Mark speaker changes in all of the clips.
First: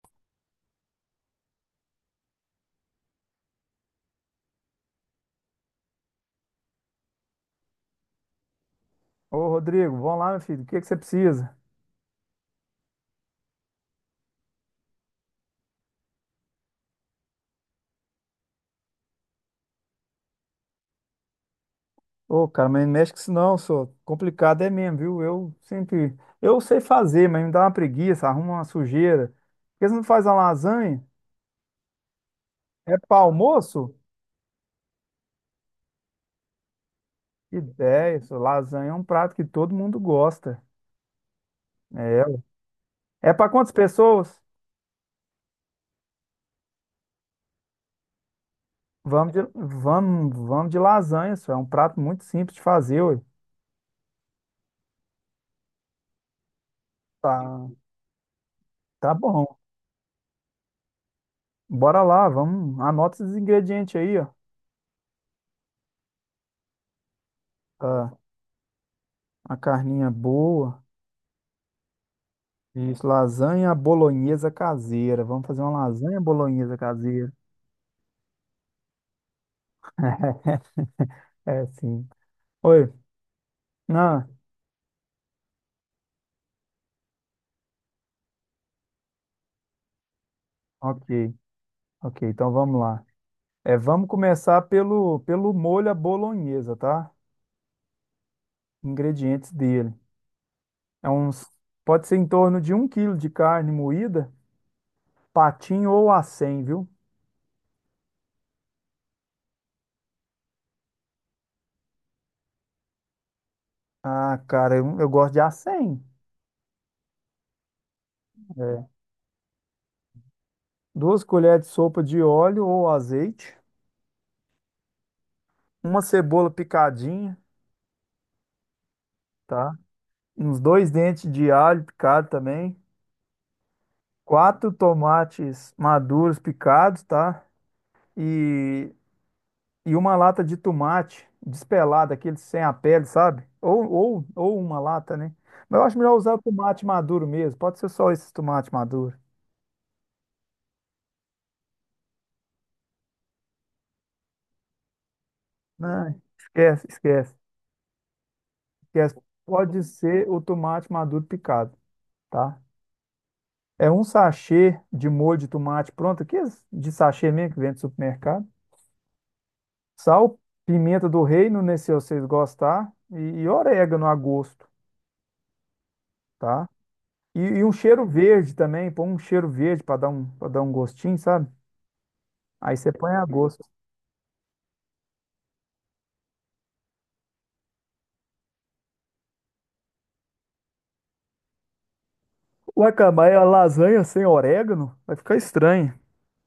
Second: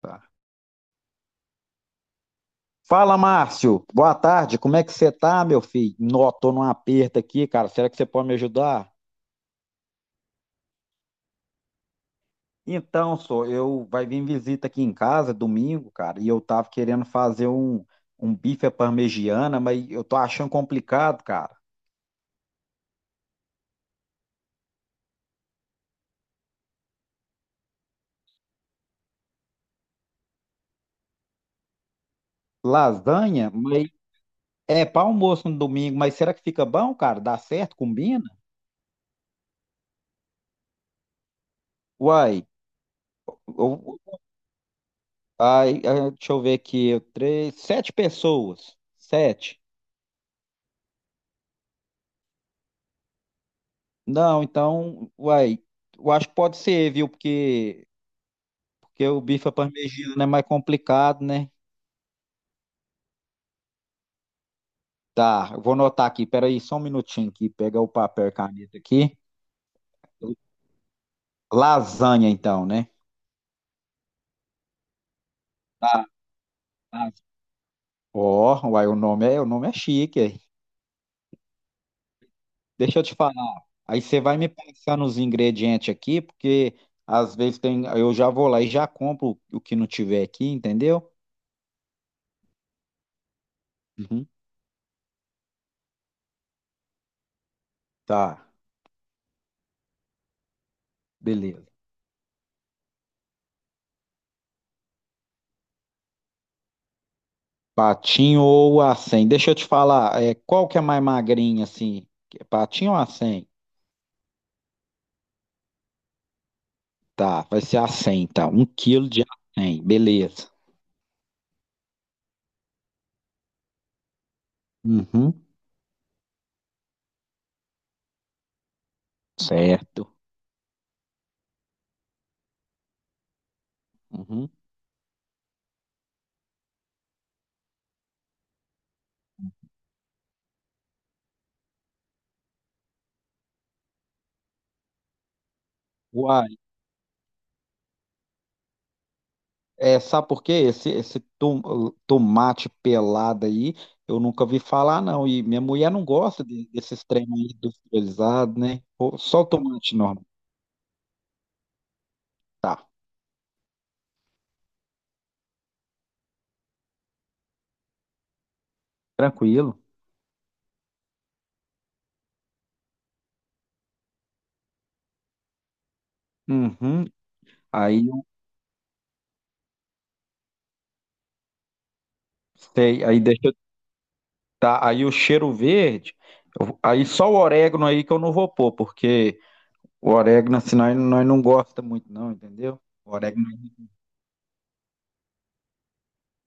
Speaker 1: Tá. Fala, Márcio. Boa tarde. Como é que você tá, meu filho? Nó, tô num aperto aqui, cara. Será que você pode me ajudar?
Speaker 2: Ô, Rodrigo, vamos lá, meu filho. O que é que você precisa?
Speaker 1: Então, só eu vai vir visita aqui em casa domingo, cara, e eu tava querendo fazer um bife à parmegiana, mas eu tô achando complicado, cara.
Speaker 2: Ô, cara, mas não mexe com isso não, só. Complicado é mesmo, viu? Eu sempre. Eu sei fazer, mas me dá uma preguiça, arruma uma sujeira. Por que você não faz uma lasanha? É para
Speaker 1: Lasanha, mas
Speaker 2: almoço?
Speaker 1: é para almoço no domingo, mas será que fica bom, cara? Dá
Speaker 2: Que
Speaker 1: certo?
Speaker 2: ideia,
Speaker 1: Combina?
Speaker 2: só. Lasanha é um prato que todo mundo gosta. É,
Speaker 1: Uai,
Speaker 2: ué. É para quantas
Speaker 1: eu,
Speaker 2: pessoas?
Speaker 1: ai, ai, deixa eu ver aqui. Três, sete pessoas.
Speaker 2: Vamos de,
Speaker 1: Sete.
Speaker 2: vamos, vamos de lasanha, só. É um prato muito simples de fazer, ué.
Speaker 1: Não, então, uai, eu acho que pode ser, viu?
Speaker 2: Tá,
Speaker 1: Porque
Speaker 2: tá
Speaker 1: o bife à
Speaker 2: bom.
Speaker 1: parmegiana é mais complicado, né?
Speaker 2: Bora lá, vamos. Anota esses ingredientes aí, ó.
Speaker 1: Tá, eu vou anotar aqui, peraí, só um minutinho aqui, pegar o
Speaker 2: Tá,
Speaker 1: papel e caneta aqui.
Speaker 2: uma carninha boa.
Speaker 1: Lasanha, então, né?
Speaker 2: Isso, lasanha bolonhesa caseira. Vamos fazer uma
Speaker 1: Tá,
Speaker 2: lasanha bolonhesa
Speaker 1: tá.
Speaker 2: caseira.
Speaker 1: Ó, uai, o nome é chique. Aí.
Speaker 2: É, sim. Oi.
Speaker 1: Deixa eu te falar. Aí você
Speaker 2: Ah,
Speaker 1: vai me passar nos ingredientes aqui, porque às vezes tem, eu já vou lá e já compro o que não tiver aqui, entendeu?
Speaker 2: ok. Ok, então vamos lá. É, vamos
Speaker 1: Uhum.
Speaker 2: começar pelo molho à bolonhesa, tá?
Speaker 1: Tá,
Speaker 2: Ingredientes dele. É uns,
Speaker 1: beleza.
Speaker 2: pode ser em torno de um quilo de carne moída, patinho ou acém, viu?
Speaker 1: Patinho ou acém? Deixa eu te falar, é, qual que é mais magrinha, assim? Patinho ou acém?
Speaker 2: Ah, cara, eu gosto de acém.
Speaker 1: Tá, vai ser acém, então. Um
Speaker 2: É.
Speaker 1: quilo de acém, beleza.
Speaker 2: Duas colheres de sopa de óleo ou azeite,
Speaker 1: Uhum,
Speaker 2: uma cebola picadinha, tá?
Speaker 1: certo.
Speaker 2: Uns dois dentes de alho picado também,
Speaker 1: Uhum.
Speaker 2: quatro tomates maduros picados, tá? E, e uma lata de tomate despelado, aquele sem a pele, sabe? Ou uma lata, né? Mas eu acho melhor usar o
Speaker 1: Uai,
Speaker 2: tomate maduro mesmo. Pode ser só esse tomate maduro.
Speaker 1: é, sabe por quê? Esse tomate pelado aí, eu nunca vi falar, não. E minha mulher não
Speaker 2: Não,
Speaker 1: gosta desses trem aí industrializados, né?
Speaker 2: esquece.
Speaker 1: Pô, só o
Speaker 2: Pode
Speaker 1: tomate normal.
Speaker 2: ser o tomate maduro picado, tá?
Speaker 1: Tá,
Speaker 2: É um sachê de molho de tomate pronto, aqui de sachê mesmo que vem do supermercado.
Speaker 1: tranquilo.
Speaker 2: Sal, pimenta do reino, né, se vocês gostar, e orégano a gosto, tá?
Speaker 1: Uhum.
Speaker 2: E um
Speaker 1: Aí,
Speaker 2: cheiro
Speaker 1: eu
Speaker 2: verde também, põe um cheiro verde para dar um gostinho, sabe? Aí você
Speaker 1: sei,
Speaker 2: põe
Speaker 1: aí
Speaker 2: a
Speaker 1: deixa
Speaker 2: gosto.
Speaker 1: tá? Aí o cheiro verde, aí só o orégano aí que eu não vou pôr, porque o orégano assim nós não gosta muito não, entendeu?
Speaker 2: Ué, cara,
Speaker 1: O
Speaker 2: mas a
Speaker 1: orégano
Speaker 2: lasanha sem orégano vai ficar estranho.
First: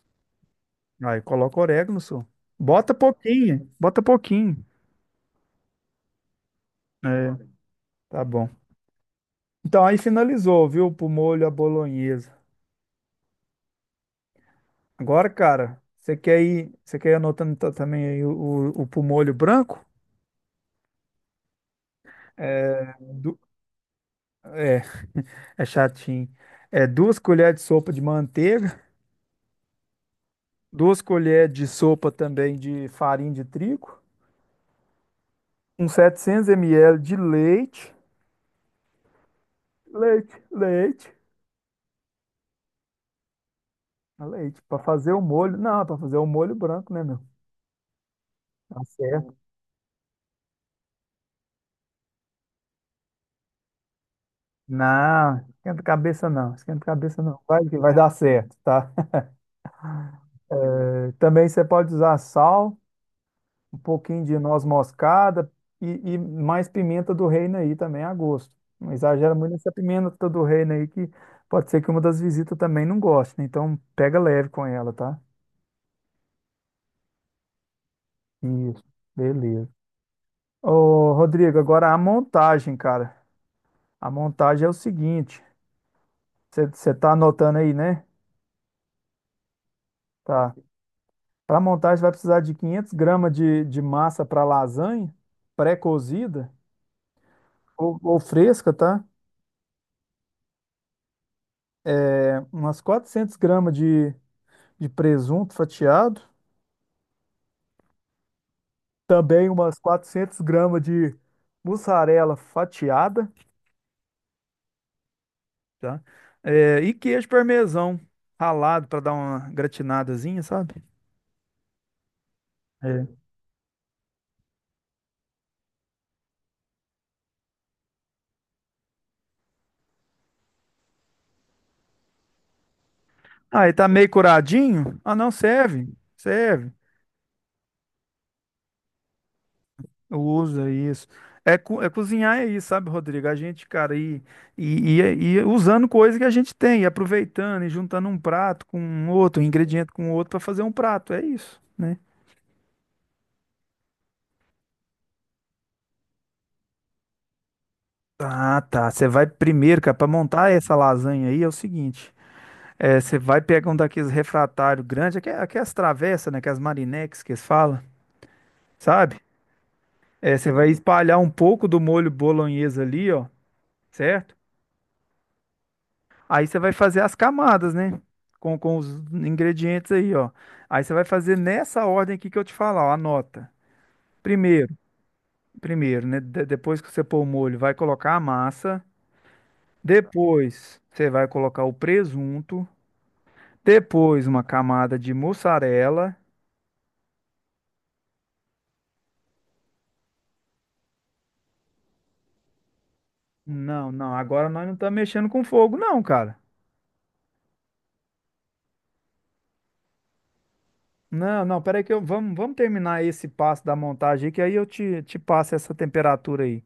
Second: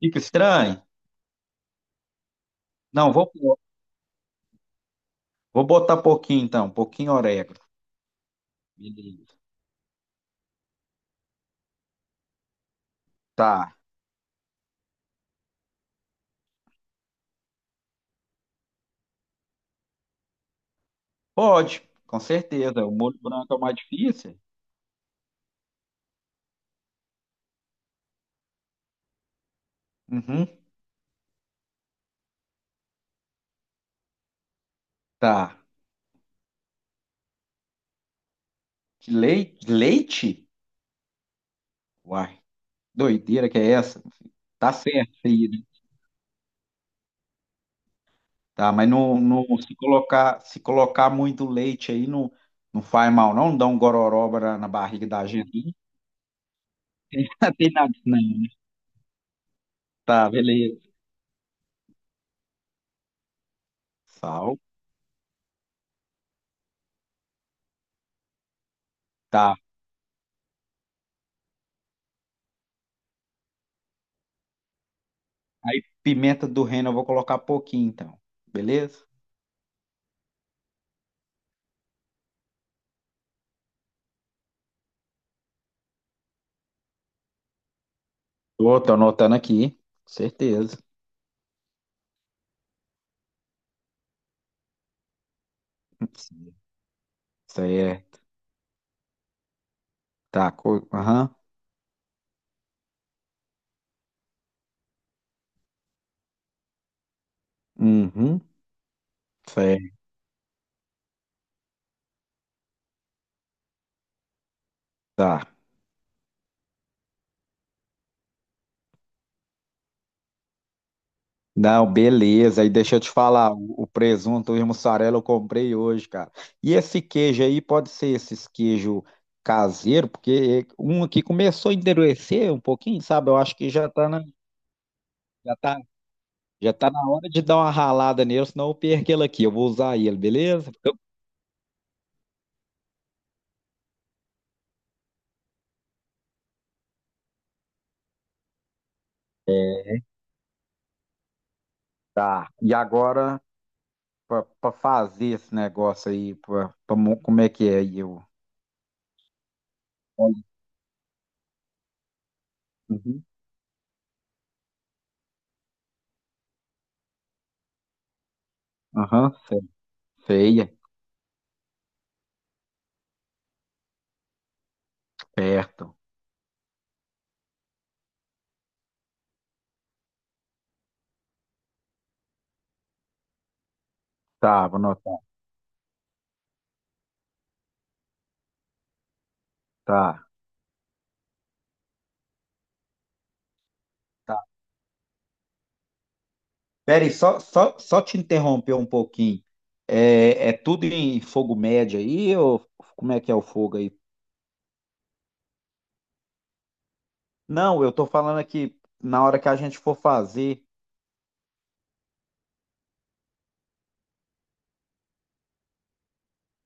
Speaker 1: fica estranho.
Speaker 2: Aí coloca orégano, só. Bota
Speaker 1: Não, vou pôr.
Speaker 2: pouquinho, bota pouquinho.
Speaker 1: Vou botar pouquinho então, pouquinho
Speaker 2: É,
Speaker 1: orégano.
Speaker 2: tá bom.
Speaker 1: Beleza.
Speaker 2: Então aí finalizou, viu? Pro molho à bolonhesa.
Speaker 1: Tá.
Speaker 2: Agora, cara, você quer ir anotando ta- também aí o pro molho branco?
Speaker 1: Pode, com certeza. O
Speaker 2: É,
Speaker 1: molho
Speaker 2: du-
Speaker 1: branco é o mais difícil.
Speaker 2: é, é chatinho. É duas colheres de sopa de manteiga,
Speaker 1: Uhum.
Speaker 2: duas colheres de sopa também de farinha de trigo,
Speaker 1: Tá.
Speaker 2: uns 700 ml de leite,
Speaker 1: De leite?
Speaker 2: leite,
Speaker 1: Leite?
Speaker 2: leite,
Speaker 1: Uai, doideira que é essa?
Speaker 2: Ah, leite,
Speaker 1: Tá
Speaker 2: para fazer
Speaker 1: certo,
Speaker 2: o molho.
Speaker 1: filho.
Speaker 2: Não, para fazer o molho branco, né, meu?
Speaker 1: Tá?
Speaker 2: Tá
Speaker 1: Mas não,
Speaker 2: certo.
Speaker 1: se colocar muito leite aí, não, não faz mal, não? Não dá um gororoba na barriga da
Speaker 2: Não,
Speaker 1: gente.
Speaker 2: esquenta a cabeça não, esquenta a cabeça não. Vai
Speaker 1: Tem
Speaker 2: que
Speaker 1: nada
Speaker 2: vai
Speaker 1: disso,
Speaker 2: dar
Speaker 1: não.
Speaker 2: certo, tá?
Speaker 1: Tá, beleza.
Speaker 2: É, também você pode usar sal, um pouquinho de
Speaker 1: Sal,
Speaker 2: noz moscada e, e mais pimenta do reino aí também a gosto. Não exagera muito
Speaker 1: tá.
Speaker 2: nessa pimenta do reino aí que pode ser que uma das visitas também não goste, né? Então pega leve com ela, tá?
Speaker 1: Aí pimenta do reino eu vou colocar pouquinho, então.
Speaker 2: Isso,
Speaker 1: Beleza?
Speaker 2: beleza. Ô, Rodrigo, agora a montagem, cara. A montagem é o seguinte, você tá anotando aí, né?
Speaker 1: Tô anotando aqui.
Speaker 2: Tá.
Speaker 1: Certeza.
Speaker 2: Para montagem vai precisar de 500 gramas de massa para lasanha, pré-cozida
Speaker 1: Isso aí é.
Speaker 2: ou fresca, tá?
Speaker 1: Tá, aham.
Speaker 2: É, umas 400 gramas de presunto fatiado,
Speaker 1: Uhum.
Speaker 2: também
Speaker 1: Isso aí,
Speaker 2: umas 400 gramas de mussarela fatiada,
Speaker 1: tá.
Speaker 2: tá? É, e queijo parmesão ralado para dar uma gratinadazinha, sabe?
Speaker 1: Não, beleza. E deixa eu
Speaker 2: É.
Speaker 1: te falar, o presunto e mussarela eu comprei hoje, cara. E esse queijo aí pode ser esses queijo caseiro, porque um aqui começou a endurecer um pouquinho, sabe? Eu acho que
Speaker 2: Aí tá meio curadinho? Ah, não,
Speaker 1: já tá,
Speaker 2: serve.
Speaker 1: já tá na hora de dar uma ralada nele, senão eu perco ele aqui. Eu vou usar ele,
Speaker 2: Usa
Speaker 1: beleza?
Speaker 2: isso. É, co- é cozinhar é isso, sabe, Rodrigo? A gente, cara, e usando coisa que a gente tem, e aproveitando e juntando um prato com um outro, um ingrediente com outro para fazer um prato, é isso, né?
Speaker 1: Tá. E agora, pra fazer esse negócio aí, como é que é aí? Eu...
Speaker 2: Ah, tá. Você vai primeiro, cara, para montar essa lasanha aí é o seguinte. É, você
Speaker 1: Uhum.
Speaker 2: vai pegar um daqueles refratários grandes, aque- aquelas travessas, né? Aquelas marinex que eles falam, sabe?
Speaker 1: Aham,
Speaker 2: É, você
Speaker 1: feia,
Speaker 2: vai espalhar um pouco do molho bolonhesa ali, ó, certo?
Speaker 1: certo.
Speaker 2: Aí você vai fazer as camadas, né? Com os ingredientes aí, ó. Aí você vai fazer nessa ordem aqui que eu te falar, ó, anota.
Speaker 1: Tá,
Speaker 2: Primeiro,
Speaker 1: vou anotar.
Speaker 2: né? De- depois que você pôr o molho, vai colocar a massa.
Speaker 1: Tá.
Speaker 2: Depois, você vai colocar o presunto. Depois uma camada de mussarela.
Speaker 1: Peraí, só te interromper um pouquinho. É tudo em fogo médio aí, ou como é que é o fogo
Speaker 2: Não,
Speaker 1: aí?
Speaker 2: não, agora nós não estamos mexendo com fogo, não, cara.
Speaker 1: Não, eu tô falando aqui na hora que a gente for fazer.
Speaker 2: Não, não, peraí que eu, vamos terminar esse passo da montagem aí, que aí eu te passo essa temperatura aí,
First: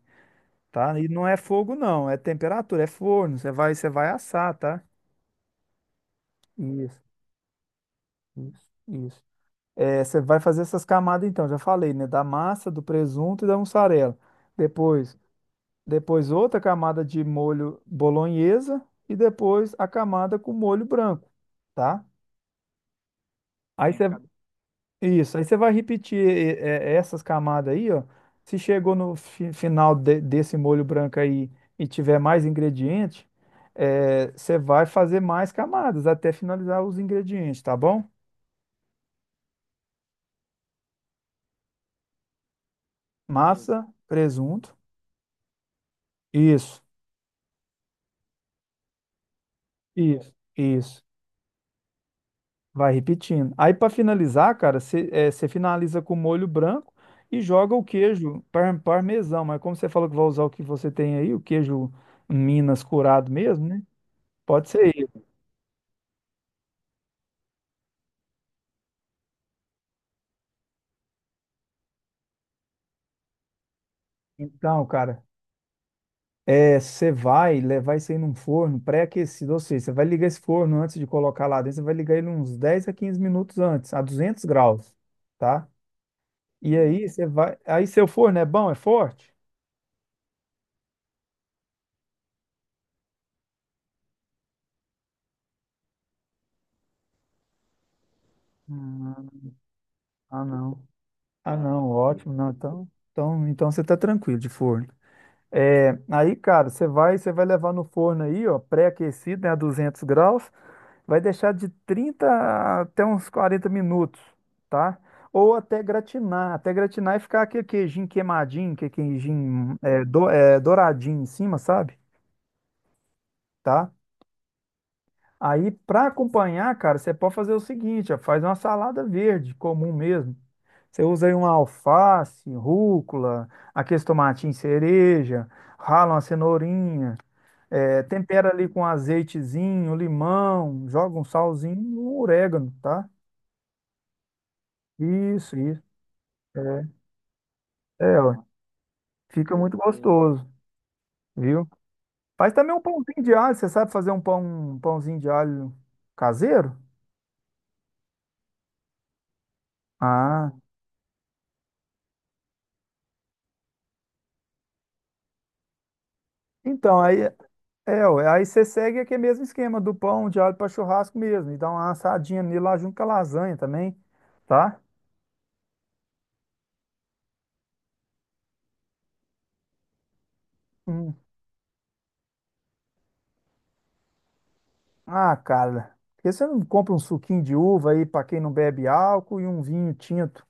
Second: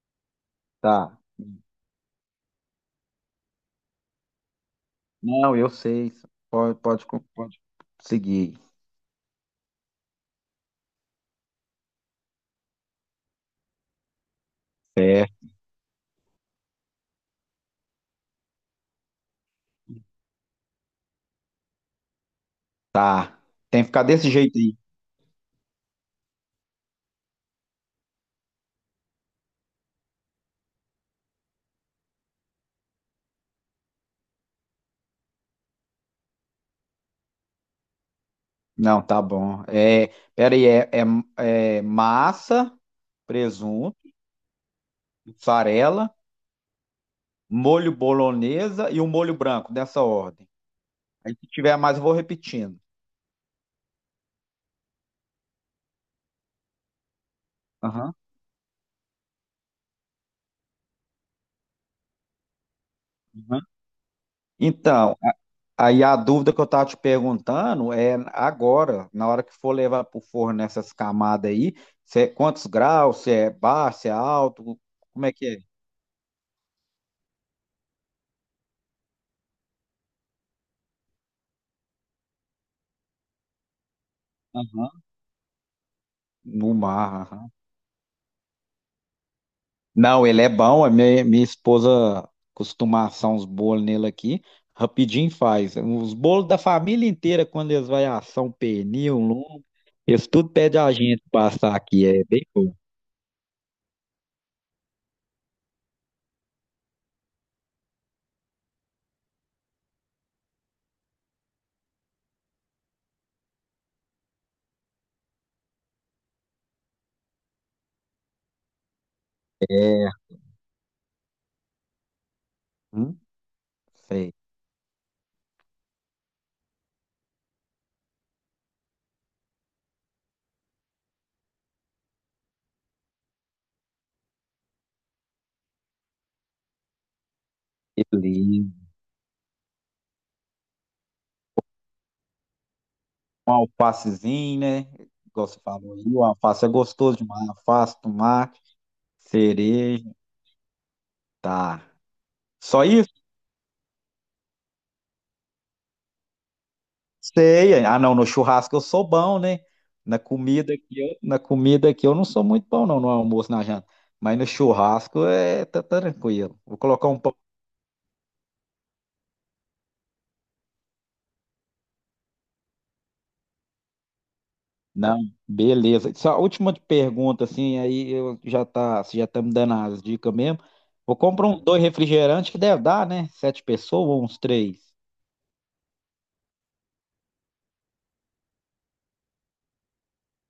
Speaker 2: tá? E
Speaker 1: Tá.
Speaker 2: não é fogo, não, é temperatura, é forno, você vai assar, tá?
Speaker 1: Não, eu sei. Pode,
Speaker 2: Isso,
Speaker 1: pode, co- pode seguir.
Speaker 2: isso. É, você vai fazer essas camadas então, já falei, né? Da massa, do presunto e da mussarela. Depois,
Speaker 1: É,
Speaker 2: depois outra camada de molho bolonhesa e depois a camada com molho branco, tá?
Speaker 1: tá. Tem que
Speaker 2: Aí
Speaker 1: ficar
Speaker 2: você,
Speaker 1: desse jeito aí.
Speaker 2: isso, aí você vai repetir e- é, essas camadas aí, ó. Se chegou no fi- final de- desse molho branco aí e tiver mais ingrediente, é, você vai fazer mais camadas até finalizar os ingredientes, tá bom? Beleza.
Speaker 1: Não, tá bom. É, peraí, é massa,
Speaker 2: Massa,
Speaker 1: presunto,
Speaker 2: presunto,
Speaker 1: mussarela,
Speaker 2: isso,
Speaker 1: molho bolonhesa e o molho branco, dessa ordem.
Speaker 2: isso.
Speaker 1: Aí se tiver mais, eu vou repetindo.
Speaker 2: Vai repetindo. Aí para finalizar, cara, você finaliza com molho branco e joga o
Speaker 1: Aham.
Speaker 2: queijo par- parmesão. Mas como você falou que vai usar o que você tem aí, o queijo Minas curado mesmo, né? Pode ser.
Speaker 1: Então, aí a dúvida que eu estava te perguntando é agora, na hora que for levar para o forno essas camadas aí, se é quantos graus, se é baixo, se é alto,
Speaker 2: Então, cara,
Speaker 1: como é que é?
Speaker 2: é, você vai levar isso aí num forno pré-aquecido, ou seja, você vai ligar esse forno antes de colocar lá dentro, você vai ligar ele uns 10 a 15 minutos antes, a 200 graus,
Speaker 1: Aham.
Speaker 2: tá?
Speaker 1: No
Speaker 2: E
Speaker 1: mar.
Speaker 2: aí você
Speaker 1: Aham.
Speaker 2: vai, aí seu forno é bom, é forte?
Speaker 1: Não, ele é bom, a minha, minha esposa costuma assar uns bolos nele aqui, rapidinho faz. Os bolos da família inteira, quando eles vão assar um pernil,
Speaker 2: Ah,
Speaker 1: um lombo, eles
Speaker 2: ah,
Speaker 1: tudo pedem
Speaker 2: não.
Speaker 1: a gente
Speaker 2: Ah,
Speaker 1: passar
Speaker 2: não,
Speaker 1: aqui, é
Speaker 2: ótimo,
Speaker 1: bem
Speaker 2: não,
Speaker 1: bom.
Speaker 2: então você tá tranquilo de forno. É, aí, cara, você vai levar no forno aí, ó, pré-aquecido, né, a 200 graus, vai deixar de 30 até uns 40 minutos, tá? Ou até gratinar e ficar aquele queijinho queimadinho, que queijinho é, do- é, douradinho em cima, sabe?
Speaker 1: Hum,
Speaker 2: Tá?
Speaker 1: sei,
Speaker 2: Aí, para acompanhar, cara, você pode fazer o seguinte, ó, faz uma salada verde, comum mesmo. Você usa aí uma alface, rúcula, aqueles tomatinhos cereja, rala uma cenourinha, é, tempera ali
Speaker 1: beleza.
Speaker 2: com azeitezinho, limão, joga um salzinho, e um orégano, tá?
Speaker 1: Um alfacezinho, né? Igual você
Speaker 2: Isso.
Speaker 1: falou aí, o alface é gostoso demais. Alface,
Speaker 2: É, ó,
Speaker 1: tomate,
Speaker 2: fica muito
Speaker 1: cereja,
Speaker 2: gostoso, viu?
Speaker 1: tá.
Speaker 2: Faz também um
Speaker 1: Só isso?
Speaker 2: pãozinho de alho, você sabe fazer um pão, um pãozinho de alho caseiro?
Speaker 1: Sei. Ah, não, no churrasco eu sou bom, né? Na
Speaker 2: Ah,
Speaker 1: comida aqui, na comida aqui eu não sou muito bom, não, no almoço, na janta. Mas no churrasco é tá tranquilo. Vou
Speaker 2: então,
Speaker 1: colocar
Speaker 2: aí,
Speaker 1: um pão.
Speaker 2: é, ó, aí você segue aquele mesmo esquema do pão de alho para churrasco mesmo, e dá uma assadinha nele lá junto com a lasanha também, tá?
Speaker 1: Não, beleza. Só a última pergunta, assim, aí eu já tá, você já tá me dando as dicas mesmo.
Speaker 2: Hum.
Speaker 1: Vou comprar um dois refrigerantes que deve dar, né? Sete pessoas ou uns três?
Speaker 2: Ah, cara, por que você não compra um suquinho de uva aí para quem não bebe álcool e um vinho tinto?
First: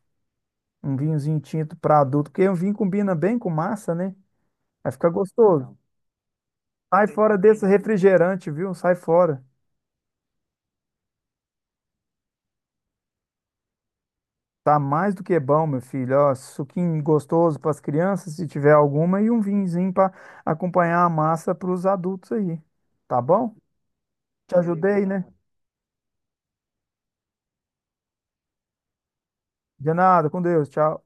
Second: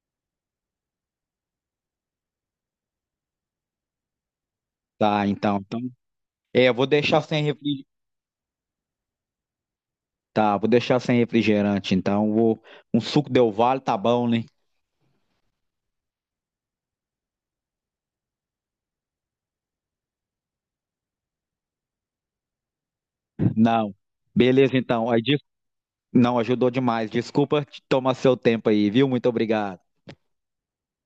Speaker 2: Um vinhozinho tinto para adulto, porque um vinho combina bem com massa, né? Vai ficar
Speaker 1: Tá, então.
Speaker 2: gostoso.
Speaker 1: É, eu vou
Speaker 2: Sai
Speaker 1: deixar
Speaker 2: fora
Speaker 1: sem
Speaker 2: desse
Speaker 1: refrigerante.
Speaker 2: refrigerante, viu? Sai fora.
Speaker 1: Tá, vou deixar sem refrigerante, então. Um suco Del Valle tá bom, né?
Speaker 2: Tá mais do que bom, meu filho. Ó, suquinho gostoso para as crianças, se tiver alguma, e um vinhozinho para acompanhar a massa para os adultos aí. Tá bom?
Speaker 1: Não.
Speaker 2: Te
Speaker 1: Beleza,
Speaker 2: ajudei,
Speaker 1: então.
Speaker 2: né?
Speaker 1: Aí,
Speaker 2: Então.
Speaker 1: não, ajudou demais. Desculpa te tomar seu tempo aí, viu? Muito obrigado.
Speaker 2: De nada, com Deus. Tchau.